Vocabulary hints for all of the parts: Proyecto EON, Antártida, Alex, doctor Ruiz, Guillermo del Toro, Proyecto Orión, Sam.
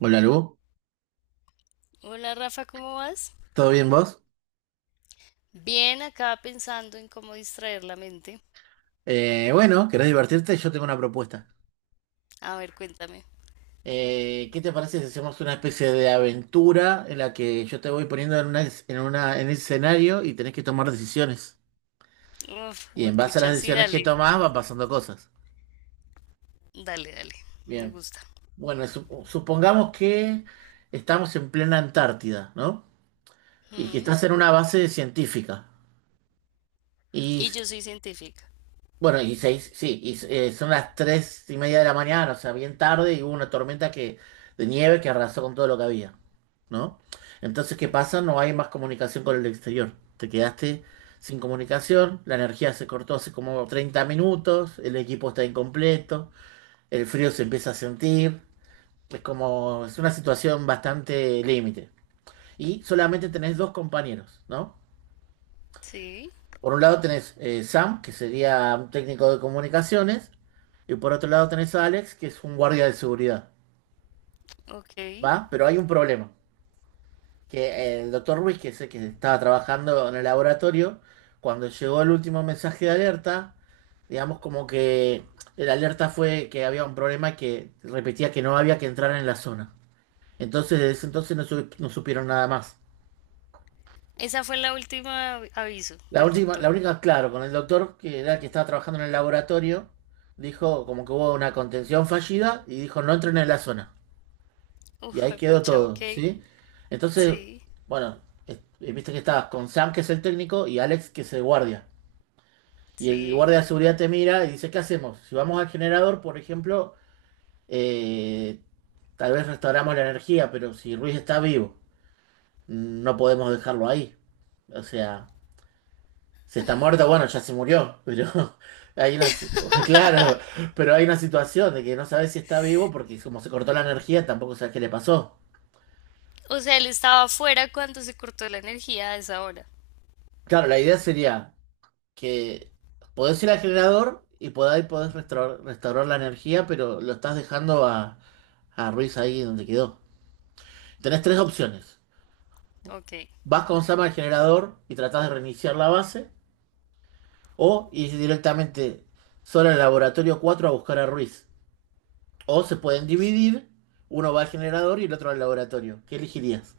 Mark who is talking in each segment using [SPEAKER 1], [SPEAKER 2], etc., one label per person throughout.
[SPEAKER 1] Hola Lu,
[SPEAKER 2] Hola Rafa, ¿cómo vas?
[SPEAKER 1] ¿todo bien vos?
[SPEAKER 2] Bien, acá pensando en cómo distraer la mente.
[SPEAKER 1] Bueno, ¿querés divertirte? Yo tengo una propuesta.
[SPEAKER 2] A ver, cuéntame.
[SPEAKER 1] ¿Qué te parece si hacemos una especie de aventura en la que yo te voy poniendo en una, en el escenario y tenés que tomar decisiones?
[SPEAKER 2] Uf,
[SPEAKER 1] Y en base a las
[SPEAKER 2] pucha, sí,
[SPEAKER 1] decisiones que
[SPEAKER 2] dale.
[SPEAKER 1] tomás van pasando cosas.
[SPEAKER 2] Dale, dale. Me
[SPEAKER 1] Bien,
[SPEAKER 2] gusta.
[SPEAKER 1] bueno, supongamos que estamos en plena Antártida, ¿no? Y que
[SPEAKER 2] Mm.
[SPEAKER 1] estás en una base científica. Y
[SPEAKER 2] Y yo soy científica.
[SPEAKER 1] bueno, y seis, sí, y son las 3:30 de la mañana, o sea, bien tarde, y hubo una tormenta de nieve que arrasó con todo lo que había, ¿no? Entonces, ¿qué
[SPEAKER 2] Ok.
[SPEAKER 1] pasa? No hay más comunicación con el exterior. Te quedaste sin comunicación, la energía se cortó hace como 30 minutos, el equipo está incompleto, el frío se empieza a sentir, es como, es una situación bastante límite. Y solamente tenés dos compañeros, ¿no?
[SPEAKER 2] Sí,
[SPEAKER 1] Por un lado tenés Sam, que sería un técnico de comunicaciones, y por otro lado tenés a Alex, que es un guardia de seguridad,
[SPEAKER 2] ok.
[SPEAKER 1] ¿va? Pero hay un problema, que el doctor Ruiz, que es el que estaba trabajando en el laboratorio, cuando llegó el último mensaje de alerta, digamos como que el alerta fue que había un problema que repetía que no había que entrar en la zona. Entonces, desde ese entonces no, no supieron nada más.
[SPEAKER 2] Esa fue la última aviso
[SPEAKER 1] La
[SPEAKER 2] del
[SPEAKER 1] última,
[SPEAKER 2] doctor.
[SPEAKER 1] la única, claro, con el doctor que era el que estaba trabajando en el laboratorio, dijo como que hubo una contención fallida y dijo no entren en la zona. Y
[SPEAKER 2] Uf,
[SPEAKER 1] ahí quedó
[SPEAKER 2] pucha,
[SPEAKER 1] todo,
[SPEAKER 2] ok.
[SPEAKER 1] ¿sí? Entonces,
[SPEAKER 2] Sí,
[SPEAKER 1] bueno, viste que estabas con Sam, que es el técnico, y Alex, que es el guardia. Y el
[SPEAKER 2] sí.
[SPEAKER 1] guardia de seguridad te mira y dice, ¿qué hacemos? Si vamos al generador, por ejemplo, eh, tal vez restauramos la energía, pero si Ruiz está vivo, no podemos dejarlo ahí. O sea. Si está muerto, bueno, ya se murió, pero hay una, si- claro, pero hay una situación de que no sabes si está vivo porque como se cortó la energía, tampoco sabes qué le pasó.
[SPEAKER 2] O sea, él estaba afuera cuando se cortó la energía a esa hora.
[SPEAKER 1] Claro, la idea sería que podés ir al generador y podés restaurar la energía, pero lo estás dejando a, Ruiz ahí donde quedó. Tenés tres opciones.
[SPEAKER 2] Ok.
[SPEAKER 1] Vas con Sama al generador y tratás de reiniciar la base, o ir directamente solo al laboratorio 4 a buscar a Ruiz. O se pueden dividir, uno va al generador y el otro al laboratorio. ¿Qué elegirías?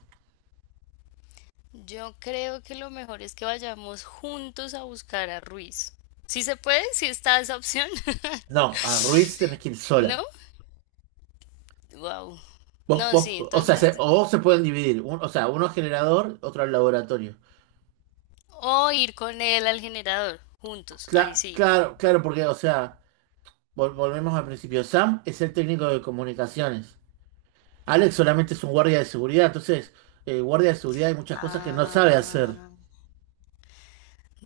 [SPEAKER 2] Yo creo que lo mejor es que vayamos juntos a buscar a Ruiz. ¿Sí se puede? ¿Sí está esa opción?
[SPEAKER 1] No, a Ruiz tenés que ir sola.
[SPEAKER 2] ¿No? Wow. No, sí,
[SPEAKER 1] O sea,
[SPEAKER 2] entonces.
[SPEAKER 1] o se pueden dividir, o sea, uno al generador, otro al laboratorio.
[SPEAKER 2] O ir con él al generador, juntos, ahí sí.
[SPEAKER 1] Claro, claro, porque, o sea, volvemos al principio. Sam es el técnico de comunicaciones. Alex solamente es un guardia de seguridad, entonces, guardia de seguridad hay muchas cosas que no sabe hacer.
[SPEAKER 2] Ah,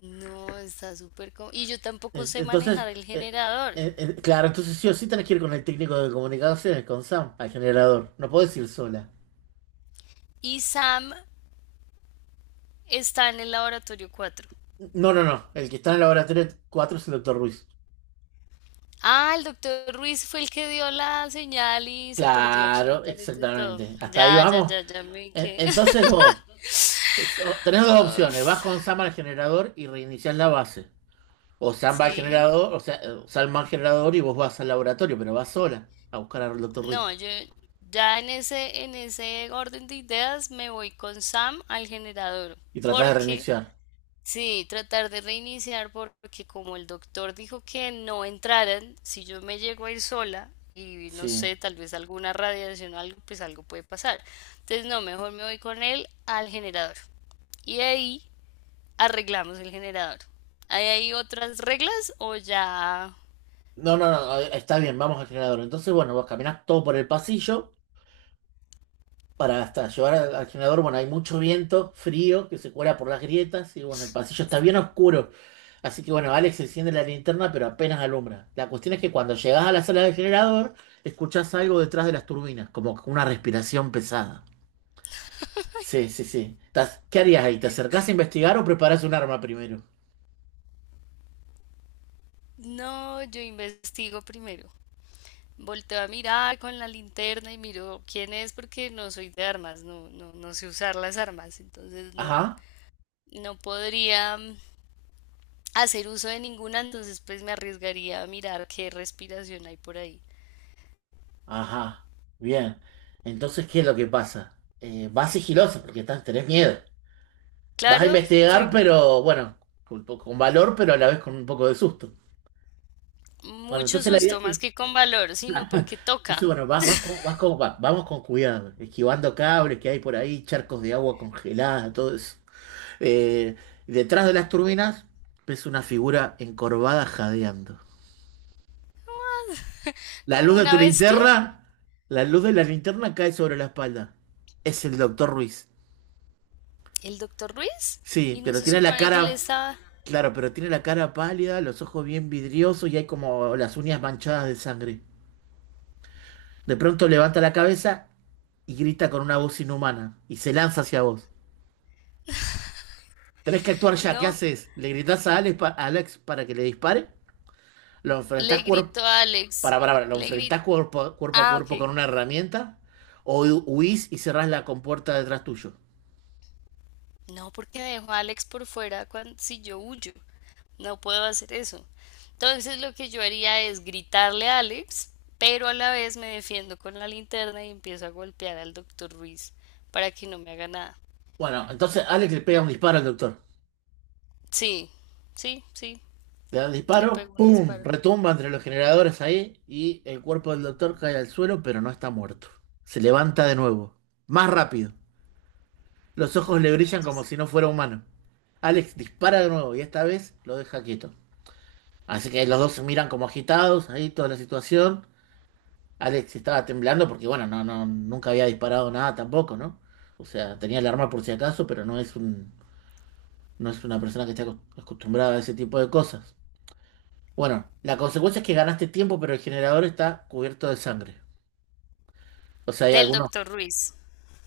[SPEAKER 2] no, está súper. Y yo tampoco sé
[SPEAKER 1] Entonces,
[SPEAKER 2] manejar el
[SPEAKER 1] eh,
[SPEAKER 2] generador.
[SPEAKER 1] claro, entonces sí o sí tenés que ir con el técnico de comunicaciones, con Sam, al generador. No podés ir sola.
[SPEAKER 2] Y Sam está en el laboratorio 4.
[SPEAKER 1] No, no, no. El que está en el laboratorio 4 es el doctor Ruiz.
[SPEAKER 2] Ah, el doctor Ruiz fue el que dio la señal y se perdió
[SPEAKER 1] Claro,
[SPEAKER 2] absolutamente todo.
[SPEAKER 1] exactamente. Hasta ahí
[SPEAKER 2] Ya, ya,
[SPEAKER 1] vamos.
[SPEAKER 2] ya, ya me quedé.
[SPEAKER 1] Entonces vos tenés dos opciones. Vas
[SPEAKER 2] Uf,
[SPEAKER 1] con Sam al generador y reiniciás la base. O Sam va al
[SPEAKER 2] sí.
[SPEAKER 1] generador, o sea, Sam va al generador y vos vas al laboratorio, pero vas sola a buscar al doctor Ruiz.
[SPEAKER 2] No, yo ya en ese orden de ideas me voy con Sam al generador.
[SPEAKER 1] Y tratás de
[SPEAKER 2] Porque,
[SPEAKER 1] reiniciar.
[SPEAKER 2] sí, tratar de reiniciar porque como el doctor dijo que no entraran, si yo me llego a ir sola y no
[SPEAKER 1] Sí.
[SPEAKER 2] sé, tal vez alguna radiación o algo, pues algo puede pasar. Entonces, no, mejor me voy con él al generador. Y ahí arreglamos el generador. ¿Hay ahí otras reglas o ya?
[SPEAKER 1] No, no, no. Está bien, vamos al generador. Entonces, bueno, vos caminás todo por el pasillo, para hasta llevar al generador, bueno, hay mucho viento, frío, que se cuela por las grietas y bueno, el pasillo está bien oscuro. Así que bueno, Alex enciende la linterna, pero apenas alumbra. La cuestión es que cuando llegas a la sala del generador, escuchás algo detrás de las turbinas, como una respiración pesada. Sí, sí, sí. ¿Qué harías ahí? ¿Te acercás a investigar o preparás un arma primero?
[SPEAKER 2] No, yo investigo primero. Volteo a mirar con la linterna y miro quién es porque no soy de armas, no, no, no sé usar las armas, entonces no,
[SPEAKER 1] Ajá,
[SPEAKER 2] no podría, hacer uso de ninguna, entonces pues me arriesgaría a mirar qué respiración hay por ahí.
[SPEAKER 1] ajá. Bien. Entonces, ¿qué es lo que pasa? Vas sigiloso porque tenés miedo. Vas a
[SPEAKER 2] Claro,
[SPEAKER 1] investigar,
[SPEAKER 2] soy
[SPEAKER 1] pero bueno, con valor, pero a la vez con un poco de susto. Bueno,
[SPEAKER 2] mucho
[SPEAKER 1] entonces la idea es
[SPEAKER 2] susto, más
[SPEAKER 1] que,
[SPEAKER 2] que con valor, sino porque
[SPEAKER 1] entonces
[SPEAKER 2] toca.
[SPEAKER 1] bueno, vamos con cuidado, esquivando cables que hay por ahí, charcos de agua congelada, todo eso. Eh, Detrás de las turbinas ves una figura encorvada jadeando. La
[SPEAKER 2] Como
[SPEAKER 1] luz de
[SPEAKER 2] una
[SPEAKER 1] tu
[SPEAKER 2] bestia,
[SPEAKER 1] linterna, la luz de la linterna cae sobre la espalda. Es el doctor Ruiz.
[SPEAKER 2] el doctor Ruiz,
[SPEAKER 1] Sí,
[SPEAKER 2] y no se supone que le estaba,
[SPEAKER 1] claro, pero tiene la cara pálida, los ojos bien vidriosos y hay como las uñas manchadas de sangre. De pronto levanta la cabeza y grita con una voz inhumana y se lanza hacia vos. Tenés que actuar ya, ¿qué
[SPEAKER 2] no,
[SPEAKER 1] haces? ¿Le gritás a Alex, para que le dispare? ¿Lo enfrentás
[SPEAKER 2] le
[SPEAKER 1] cuerpo
[SPEAKER 2] gritó a Alex,
[SPEAKER 1] ¿Lo
[SPEAKER 2] le
[SPEAKER 1] enfrentás
[SPEAKER 2] gritó,
[SPEAKER 1] cuerpo, a- cuerpo a
[SPEAKER 2] ah,
[SPEAKER 1] cuerpo
[SPEAKER 2] ok.
[SPEAKER 1] con una herramienta? ¿O huís y cerrás la compuerta detrás tuyo?
[SPEAKER 2] No, porque dejo a Alex por fuera cuando, si yo huyo. No puedo hacer eso. Entonces lo que yo haría es gritarle a Alex, pero a la vez me defiendo con la linterna y empiezo a golpear al doctor Ruiz para que no me haga nada.
[SPEAKER 1] Bueno, entonces Alex le pega un disparo al doctor.
[SPEAKER 2] Sí, sí, sí,
[SPEAKER 1] Le da un
[SPEAKER 2] le
[SPEAKER 1] disparo,
[SPEAKER 2] pego un
[SPEAKER 1] ¡pum!
[SPEAKER 2] disparo.
[SPEAKER 1] Retumba entre los generadores ahí y el cuerpo del doctor cae al suelo, pero no está muerto. Se levanta de nuevo, más rápido. Los ojos
[SPEAKER 2] No,
[SPEAKER 1] le brillan como
[SPEAKER 2] rayos.
[SPEAKER 1] si no fuera humano. Alex dispara de nuevo y esta vez lo deja quieto. Así que los dos se miran como agitados, ahí toda la situación. Alex estaba temblando porque, bueno, no, no, nunca había disparado nada tampoco, ¿no? O sea, tenía el arma por si acaso, pero no es una persona que esté acostumbrada a ese tipo de cosas. Bueno, la consecuencia es que ganaste tiempo, pero el generador está cubierto de sangre. O sea. hay
[SPEAKER 2] Del
[SPEAKER 1] algunos
[SPEAKER 2] doctor Ruiz.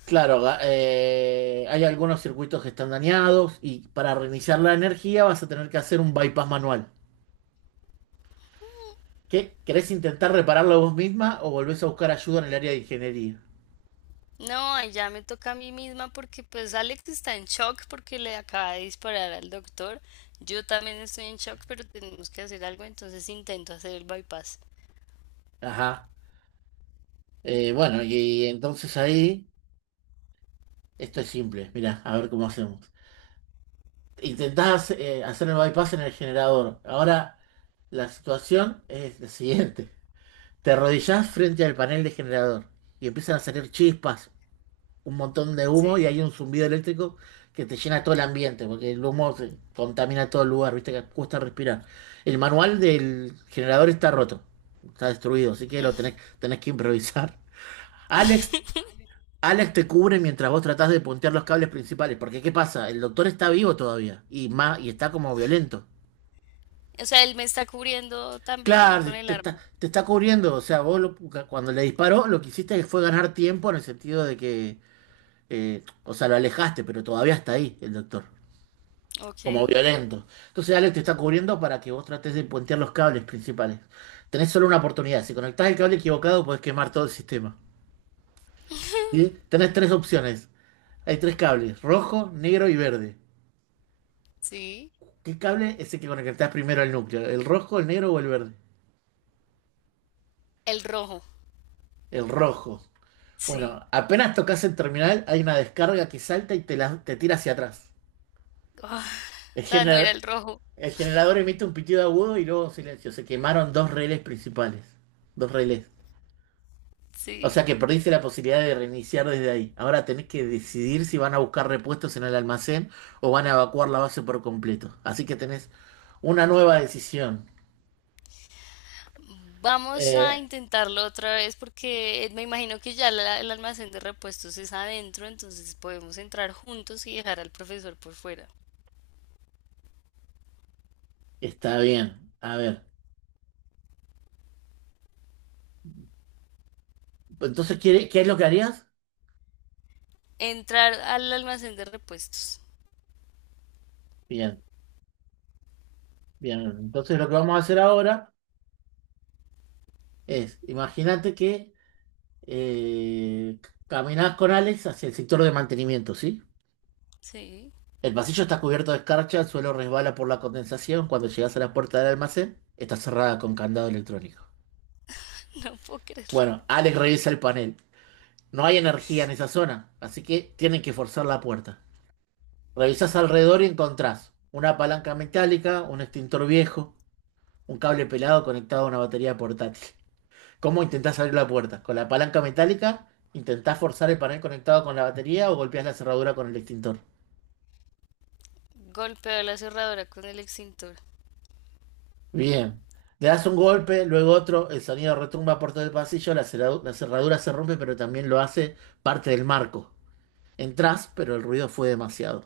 [SPEAKER 1] Claro, hay algunos circuitos que están dañados y para reiniciar la energía vas a tener que hacer un bypass manual. ¿Qué? ¿Querés intentar repararlo vos misma o volvés a buscar ayuda en el área de ingeniería?
[SPEAKER 2] No, ya me toca a mí misma porque pues Alex está en shock porque le acaba de disparar al doctor. Yo también estoy en shock, pero tenemos que hacer algo, entonces intento hacer el bypass.
[SPEAKER 1] Ajá. Bueno, y, entonces ahí, esto es simple. Mirá, a ver cómo hacemos. Intentás hacer el bypass en el generador. Ahora, la situación es la siguiente. Te arrodillás frente al panel de generador y empiezan a salir chispas, un montón de humo y
[SPEAKER 2] Sí.
[SPEAKER 1] hay un zumbido eléctrico que te llena todo el ambiente, porque el humo se contamina todo el lugar, viste que cuesta respirar. El manual del generador está roto, está destruido, así que tenés que improvisar. Alex, Alex te cubre mientras vos tratás de puntear los cables principales, porque ¿qué pasa? El doctor está vivo todavía y está como violento.
[SPEAKER 2] O sea, él me está cubriendo también ahí
[SPEAKER 1] Claro,
[SPEAKER 2] con el arma.
[SPEAKER 1] te está cubriendo, o sea, Cuando le disparó lo que hiciste fue ganar tiempo en el sentido de que, o sea, lo alejaste, pero todavía está ahí el doctor. Como
[SPEAKER 2] Ok,
[SPEAKER 1] violento. Entonces Alex te está cubriendo para que vos trates de puentear los cables principales. Tenés solo una oportunidad. Si conectás el cable equivocado, podés quemar todo el sistema. ¿Sí? Tenés tres opciones. Hay tres cables, rojo, negro y verde.
[SPEAKER 2] sí.
[SPEAKER 1] ¿Qué cable es el que conectás primero al núcleo? ¿El rojo, el negro o el verde?
[SPEAKER 2] El rojo.
[SPEAKER 1] El rojo.
[SPEAKER 2] Sí.
[SPEAKER 1] Bueno, apenas tocas el terminal, hay una descarga que salta y te tira hacia atrás.
[SPEAKER 2] Ah,
[SPEAKER 1] El,
[SPEAKER 2] o sea, no era
[SPEAKER 1] gener-
[SPEAKER 2] el rojo.
[SPEAKER 1] el generador emite un pitido agudo y luego silencio. Se quemaron dos relés principales. Dos relés. O sea
[SPEAKER 2] Sí.
[SPEAKER 1] que perdiste la posibilidad de reiniciar desde ahí. Ahora tenés que decidir si van a buscar repuestos en el almacén o van a evacuar la base por completo. Así que tenés una nueva decisión.
[SPEAKER 2] Vamos a
[SPEAKER 1] Eh,
[SPEAKER 2] intentarlo otra vez porque me imagino que ya el almacén de repuestos es adentro, entonces podemos entrar juntos y dejar al profesor por fuera.
[SPEAKER 1] está bien. A ver. Entonces, ¿qué es lo que harías?
[SPEAKER 2] Entrar al almacén de repuestos.
[SPEAKER 1] Bien, bien. Entonces lo que vamos a hacer ahora es, imagínate que eh, caminás con Alex hacia el sector de mantenimiento, ¿sí?
[SPEAKER 2] Sí.
[SPEAKER 1] El pasillo está cubierto de escarcha, el suelo resbala por la condensación. Cuando llegas a la puerta del almacén, está cerrada con candado electrónico.
[SPEAKER 2] No puedo creerlo.
[SPEAKER 1] Bueno, Alex revisa el panel. No hay energía en esa zona, así que tienen que forzar la puerta. Revisás alrededor y encontrás una palanca metálica, un extintor viejo, un cable pelado conectado a una batería portátil. ¿Cómo intentás abrir la puerta? ¿Con la palanca metálica? ¿Intentás forzar el panel conectado con la batería o golpeás la cerradura con el extintor?
[SPEAKER 2] Golpeó la cerradura con el extintor
[SPEAKER 1] Bien. Le das un golpe, luego otro, el sonido retumba por todo el pasillo, la cerradura se rompe, pero también lo hace parte del marco. Entrás, pero el ruido fue demasiado.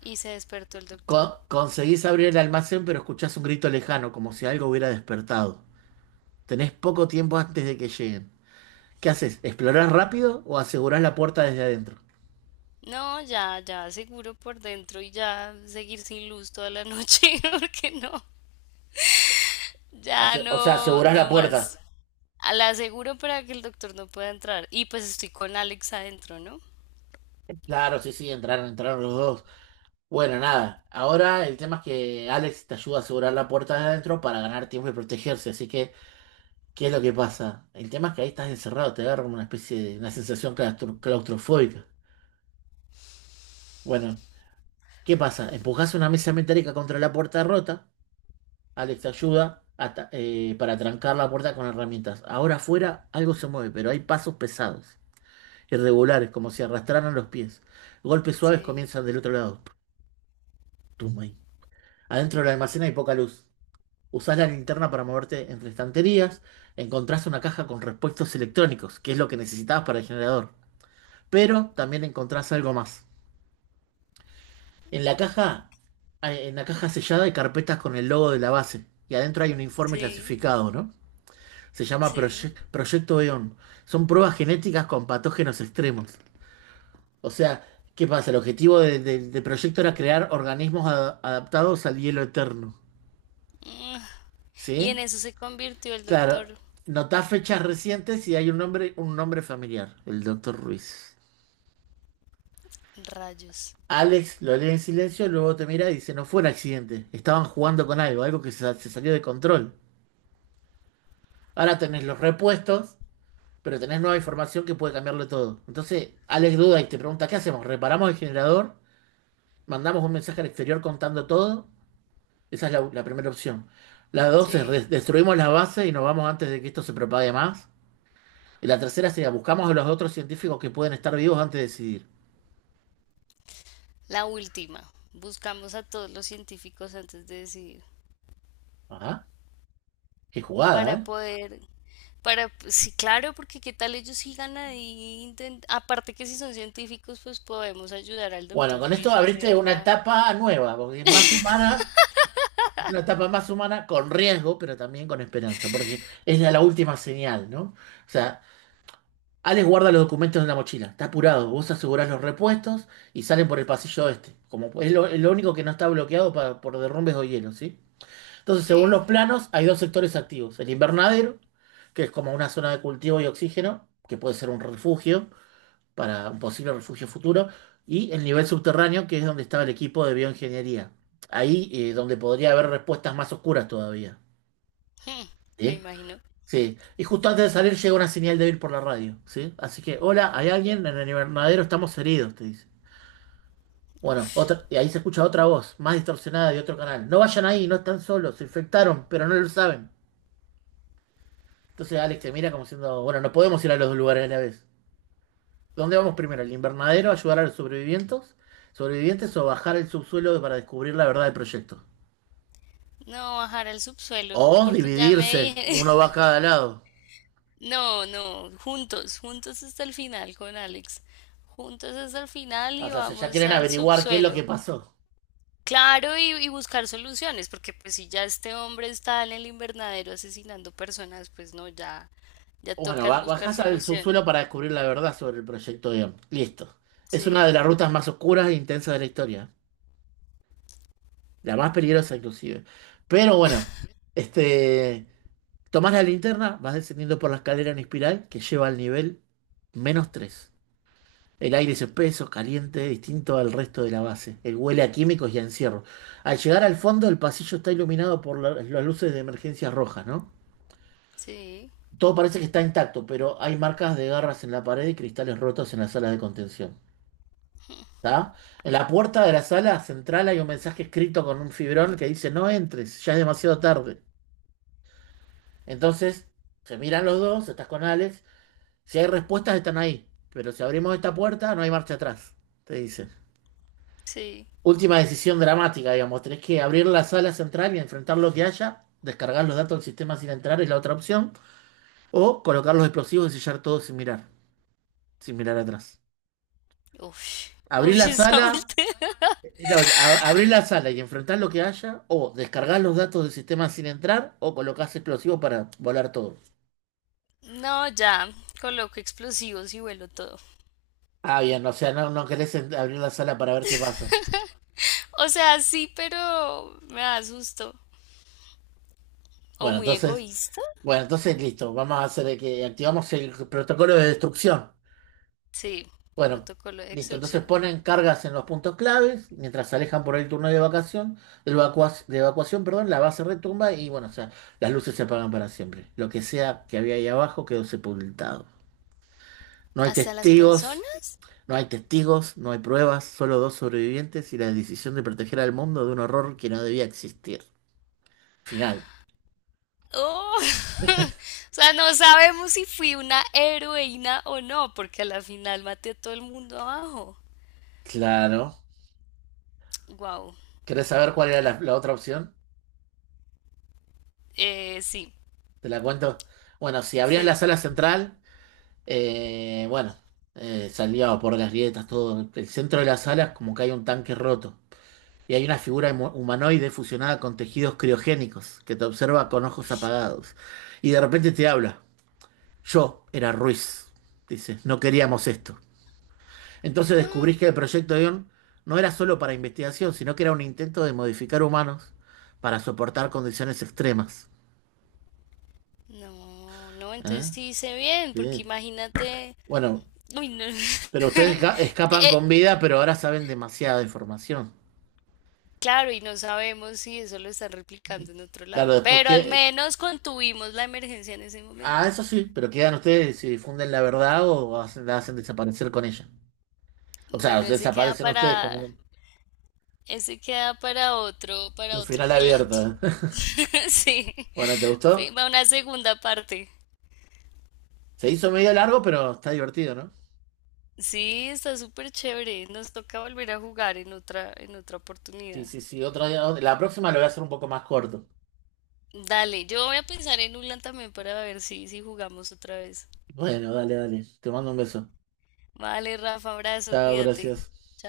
[SPEAKER 2] y se despertó el doctor.
[SPEAKER 1] Conseguís abrir el almacén, pero escuchás un grito lejano, como si algo hubiera despertado. Tenés poco tiempo antes de que lleguen. ¿Qué haces? ¿Explorás rápido o asegurás la puerta desde adentro?
[SPEAKER 2] No, ya, ya, seguro por dentro y ya seguir sin luz toda la noche, porque no, ya
[SPEAKER 1] O sea,
[SPEAKER 2] no,
[SPEAKER 1] asegurás la
[SPEAKER 2] no más.
[SPEAKER 1] puerta.
[SPEAKER 2] A La aseguro para que el doctor no pueda entrar. Y pues estoy con Alex adentro, ¿no?
[SPEAKER 1] Claro, sí, sí, entraron los dos. Bueno, nada. Ahora el tema es que Alex te ayuda a asegurar la puerta de adentro para ganar tiempo y protegerse. Así que, ¿qué es lo que pasa? El tema es que ahí estás encerrado, te agarra una especie de una sensación claustrofóbica. Bueno, ¿qué pasa? Empujás una mesa metálica contra la puerta rota. Alex ayuda a para trancar la puerta con herramientas. Ahora afuera algo se mueve, pero hay pasos pesados, irregulares, como si arrastraran los pies. Golpes suaves
[SPEAKER 2] Sí,
[SPEAKER 1] comienzan del otro lado. Tum, ahí. Adentro del almacén hay poca luz. Usás la linterna para moverte entre estanterías. Encontrás una caja con repuestos electrónicos, que es lo que necesitabas para el generador. Pero también encontrás algo más. En la caja, en la caja sellada hay carpetas con el logo de la base. Y adentro hay un informe
[SPEAKER 2] sí,
[SPEAKER 1] clasificado, ¿no? Se llama
[SPEAKER 2] sí.
[SPEAKER 1] Proyecto EON. Son pruebas genéticas con patógenos extremos. O sea, ¿qué pasa? El objetivo del proyecto era crear organismos adaptados al hielo eterno.
[SPEAKER 2] Y
[SPEAKER 1] ¿Sí?
[SPEAKER 2] en eso se convirtió el
[SPEAKER 1] Claro,
[SPEAKER 2] doctor.
[SPEAKER 1] notá fechas recientes y hay un nombre familiar, el doctor Ruiz.
[SPEAKER 2] Rayos.
[SPEAKER 1] Alex lo lee en silencio, luego te mira y dice, no fue un accidente, estaban jugando con algo, algo que se salió de control. Ahora tenés los repuestos, pero tenés nueva información que puede cambiarlo todo. Entonces, Alex duda y te pregunta, ¿qué hacemos? ¿Reparamos el generador? Mandamos un mensaje al exterior contando todo. Esa es la primera opción. La dos es
[SPEAKER 2] Sí.
[SPEAKER 1] destruimos las bases y nos vamos antes de que esto se propague más. Y la tercera sería buscamos a los otros científicos que pueden estar vivos antes de decidir.
[SPEAKER 2] La última. Buscamos a todos los científicos antes de decidir.
[SPEAKER 1] Ajá, qué jugada,
[SPEAKER 2] Para
[SPEAKER 1] ¿eh?
[SPEAKER 2] poder, sí, claro, porque qué tal ellos sigan ahí, aparte que si son científicos, pues podemos ayudar al
[SPEAKER 1] Bueno,
[SPEAKER 2] doctor
[SPEAKER 1] con esto
[SPEAKER 2] Ruiz a
[SPEAKER 1] abriste una
[SPEAKER 2] hacerla.
[SPEAKER 1] etapa nueva, porque es más humana, es una etapa más humana con riesgo, pero también con esperanza, porque es la última señal, ¿no? O sea, Alex guarda los documentos en la mochila, está apurado. Vos asegurás los repuestos y salen por el pasillo este. Como es lo único que no está bloqueado por derrumbes o hielo, ¿sí? Entonces, según los
[SPEAKER 2] Sí,
[SPEAKER 1] planos, hay dos sectores activos. El invernadero, que es como una zona de cultivo y oxígeno, que puede ser un refugio para un posible refugio futuro, y el nivel subterráneo, que es donde estaba el equipo de bioingeniería. Ahí donde podría haber respuestas más oscuras todavía.
[SPEAKER 2] hmm, me
[SPEAKER 1] ¿Sí?
[SPEAKER 2] imagino.
[SPEAKER 1] Sí, y justo antes de salir llega una señal débil por la radio, ¿sí? Así que, hola, ¿hay alguien? En el invernadero estamos heridos, te dice. Bueno,
[SPEAKER 2] Uf,
[SPEAKER 1] otra, y ahí se escucha otra voz, más distorsionada de otro canal. No vayan ahí, no están solos, se infectaron, pero no lo saben. Entonces Alex te mira como diciendo, bueno, no podemos ir a los dos lugares a la vez. ¿Dónde vamos primero? ¿El invernadero, ayudar a los sobrevivientes? ¿Sobrevivientes o bajar el subsuelo para descubrir la verdad del proyecto?
[SPEAKER 2] no, bajar al subsuelo,
[SPEAKER 1] O
[SPEAKER 2] porque ya me
[SPEAKER 1] dividirse,
[SPEAKER 2] dije.
[SPEAKER 1] uno va a cada lado.
[SPEAKER 2] No, no, juntos, juntos hasta el final con Alex. Juntos hasta el final
[SPEAKER 1] O
[SPEAKER 2] y
[SPEAKER 1] sea, ya
[SPEAKER 2] vamos
[SPEAKER 1] quieren
[SPEAKER 2] al
[SPEAKER 1] averiguar qué es lo que
[SPEAKER 2] subsuelo.
[SPEAKER 1] pasó.
[SPEAKER 2] Claro, y buscar soluciones, porque pues si ya este hombre está en el invernadero asesinando personas, pues no, ya, ya
[SPEAKER 1] Bueno,
[SPEAKER 2] tocas buscar
[SPEAKER 1] bajás al
[SPEAKER 2] solución.
[SPEAKER 1] subsuelo para descubrir la verdad sobre el proyecto Orión. Listo. Es una
[SPEAKER 2] Sí,
[SPEAKER 1] de las rutas más oscuras e intensas de la historia. La más peligrosa, inclusive. Pero bueno, este, tomás la linterna, vas descendiendo por la escalera en espiral que lleva al nivel menos 3. El aire es espeso, caliente, distinto al resto de la base. El huele a químicos y a encierro. Al llegar al fondo, el pasillo está iluminado por las luces de emergencia rojas, ¿no?
[SPEAKER 2] sí,
[SPEAKER 1] Todo parece que está intacto, pero hay marcas de garras en la pared y cristales rotos en la sala de contención. ¿Está? En la puerta de la sala central hay un mensaje escrito con un fibrón que dice: No entres, ya es demasiado tarde. Entonces, se miran los dos, estás con Alex. Si hay respuestas, están ahí. Pero si abrimos esta puerta, no hay marcha atrás, te dice.
[SPEAKER 2] sí.
[SPEAKER 1] Última decisión dramática, digamos. Tenés que abrir la sala central y enfrentar lo que haya, descargar los datos del sistema sin entrar es la otra opción, o colocar los explosivos y sellar todo sin mirar, sin mirar atrás.
[SPEAKER 2] Uf,
[SPEAKER 1] Abrí
[SPEAKER 2] uf,
[SPEAKER 1] la
[SPEAKER 2] esa
[SPEAKER 1] sala,
[SPEAKER 2] última.
[SPEAKER 1] no, abrí la sala y enfrentar lo que haya, o descargar los datos del sistema sin entrar, o colocás explosivos para volar todo.
[SPEAKER 2] No, ya, coloco explosivos y vuelo todo.
[SPEAKER 1] Ah, bien, o sea, no, no querés abrir la sala para ver qué pasa.
[SPEAKER 2] O sea, sí, pero me da susto. O
[SPEAKER 1] Bueno,
[SPEAKER 2] muy
[SPEAKER 1] entonces,
[SPEAKER 2] egoísta.
[SPEAKER 1] bueno, entonces listo, vamos a hacer que activamos el protocolo de destrucción.
[SPEAKER 2] Sí,
[SPEAKER 1] Bueno,
[SPEAKER 2] protocolo de
[SPEAKER 1] listo, entonces
[SPEAKER 2] extorsión.
[SPEAKER 1] ponen cargas en los puntos claves, mientras se alejan por el turno de evacuación, de evacuación, perdón, la base retumba y bueno, o sea, las luces se apagan para siempre. Lo que sea que había ahí abajo quedó sepultado. No hay
[SPEAKER 2] ¿Hasta las
[SPEAKER 1] testigos,
[SPEAKER 2] personas?
[SPEAKER 1] no hay testigos, no hay pruebas, solo dos sobrevivientes y la decisión de proteger al mundo de un horror que no debía existir. Final.
[SPEAKER 2] Oh, o sea, no sabemos si fui una heroína o no, porque a la final maté a todo el mundo abajo.
[SPEAKER 1] Claro.
[SPEAKER 2] Wow.
[SPEAKER 1] ¿Querés saber cuál era la otra opción?
[SPEAKER 2] Sí,
[SPEAKER 1] Te la cuento. Bueno, si abrías la
[SPEAKER 2] sí.
[SPEAKER 1] sala central, eh, bueno, salía por las grietas, todo. El centro de la sala es como que hay un tanque roto. Y hay una figura humanoide fusionada con tejidos criogénicos que te observa con ojos
[SPEAKER 2] Ush.
[SPEAKER 1] apagados. Y de repente te habla. Yo era Ruiz, dice, no queríamos esto. Entonces
[SPEAKER 2] Ah,
[SPEAKER 1] descubrís que el proyecto Ion no era solo para investigación, sino que era un intento de modificar humanos para soportar condiciones extremas.
[SPEAKER 2] no, no, entonces
[SPEAKER 1] ¿Eh?
[SPEAKER 2] sí hice bien, porque
[SPEAKER 1] Sí.
[SPEAKER 2] imagínate.
[SPEAKER 1] Bueno,
[SPEAKER 2] Uy, no.
[SPEAKER 1] pero ustedes escapan
[SPEAKER 2] Eh,
[SPEAKER 1] con vida, pero ahora saben demasiada información.
[SPEAKER 2] claro, y no sabemos si eso lo están replicando
[SPEAKER 1] Y,
[SPEAKER 2] en otro
[SPEAKER 1] claro,
[SPEAKER 2] lado,
[SPEAKER 1] después
[SPEAKER 2] pero al
[SPEAKER 1] que...
[SPEAKER 2] menos contuvimos la emergencia en ese
[SPEAKER 1] Ah,
[SPEAKER 2] momento.
[SPEAKER 1] eso sí, pero quedan ustedes si difunden la verdad o la hacen desaparecer con ella. O sea,
[SPEAKER 2] Bueno,
[SPEAKER 1] desaparecen ustedes con
[SPEAKER 2] ese queda para otro, para
[SPEAKER 1] un
[SPEAKER 2] otro
[SPEAKER 1] final
[SPEAKER 2] relato.
[SPEAKER 1] abierto.
[SPEAKER 2] Sí,
[SPEAKER 1] Bueno, ¿te gustó?
[SPEAKER 2] sí, va una segunda parte.
[SPEAKER 1] Se hizo medio largo, pero está divertido, ¿no?
[SPEAKER 2] Sí, está súper chévere. Nos toca volver a jugar en otra
[SPEAKER 1] Sí,
[SPEAKER 2] oportunidad.
[SPEAKER 1] sí, sí, otro día. La próxima lo voy a hacer un poco más corto.
[SPEAKER 2] Dale, yo voy a pensar en Ulan también para ver si jugamos otra vez.
[SPEAKER 1] Bueno, dale, dale. Te mando un beso.
[SPEAKER 2] Vale, Rafa, abrazo,
[SPEAKER 1] Chao,
[SPEAKER 2] cuídate.
[SPEAKER 1] gracias.
[SPEAKER 2] Chao.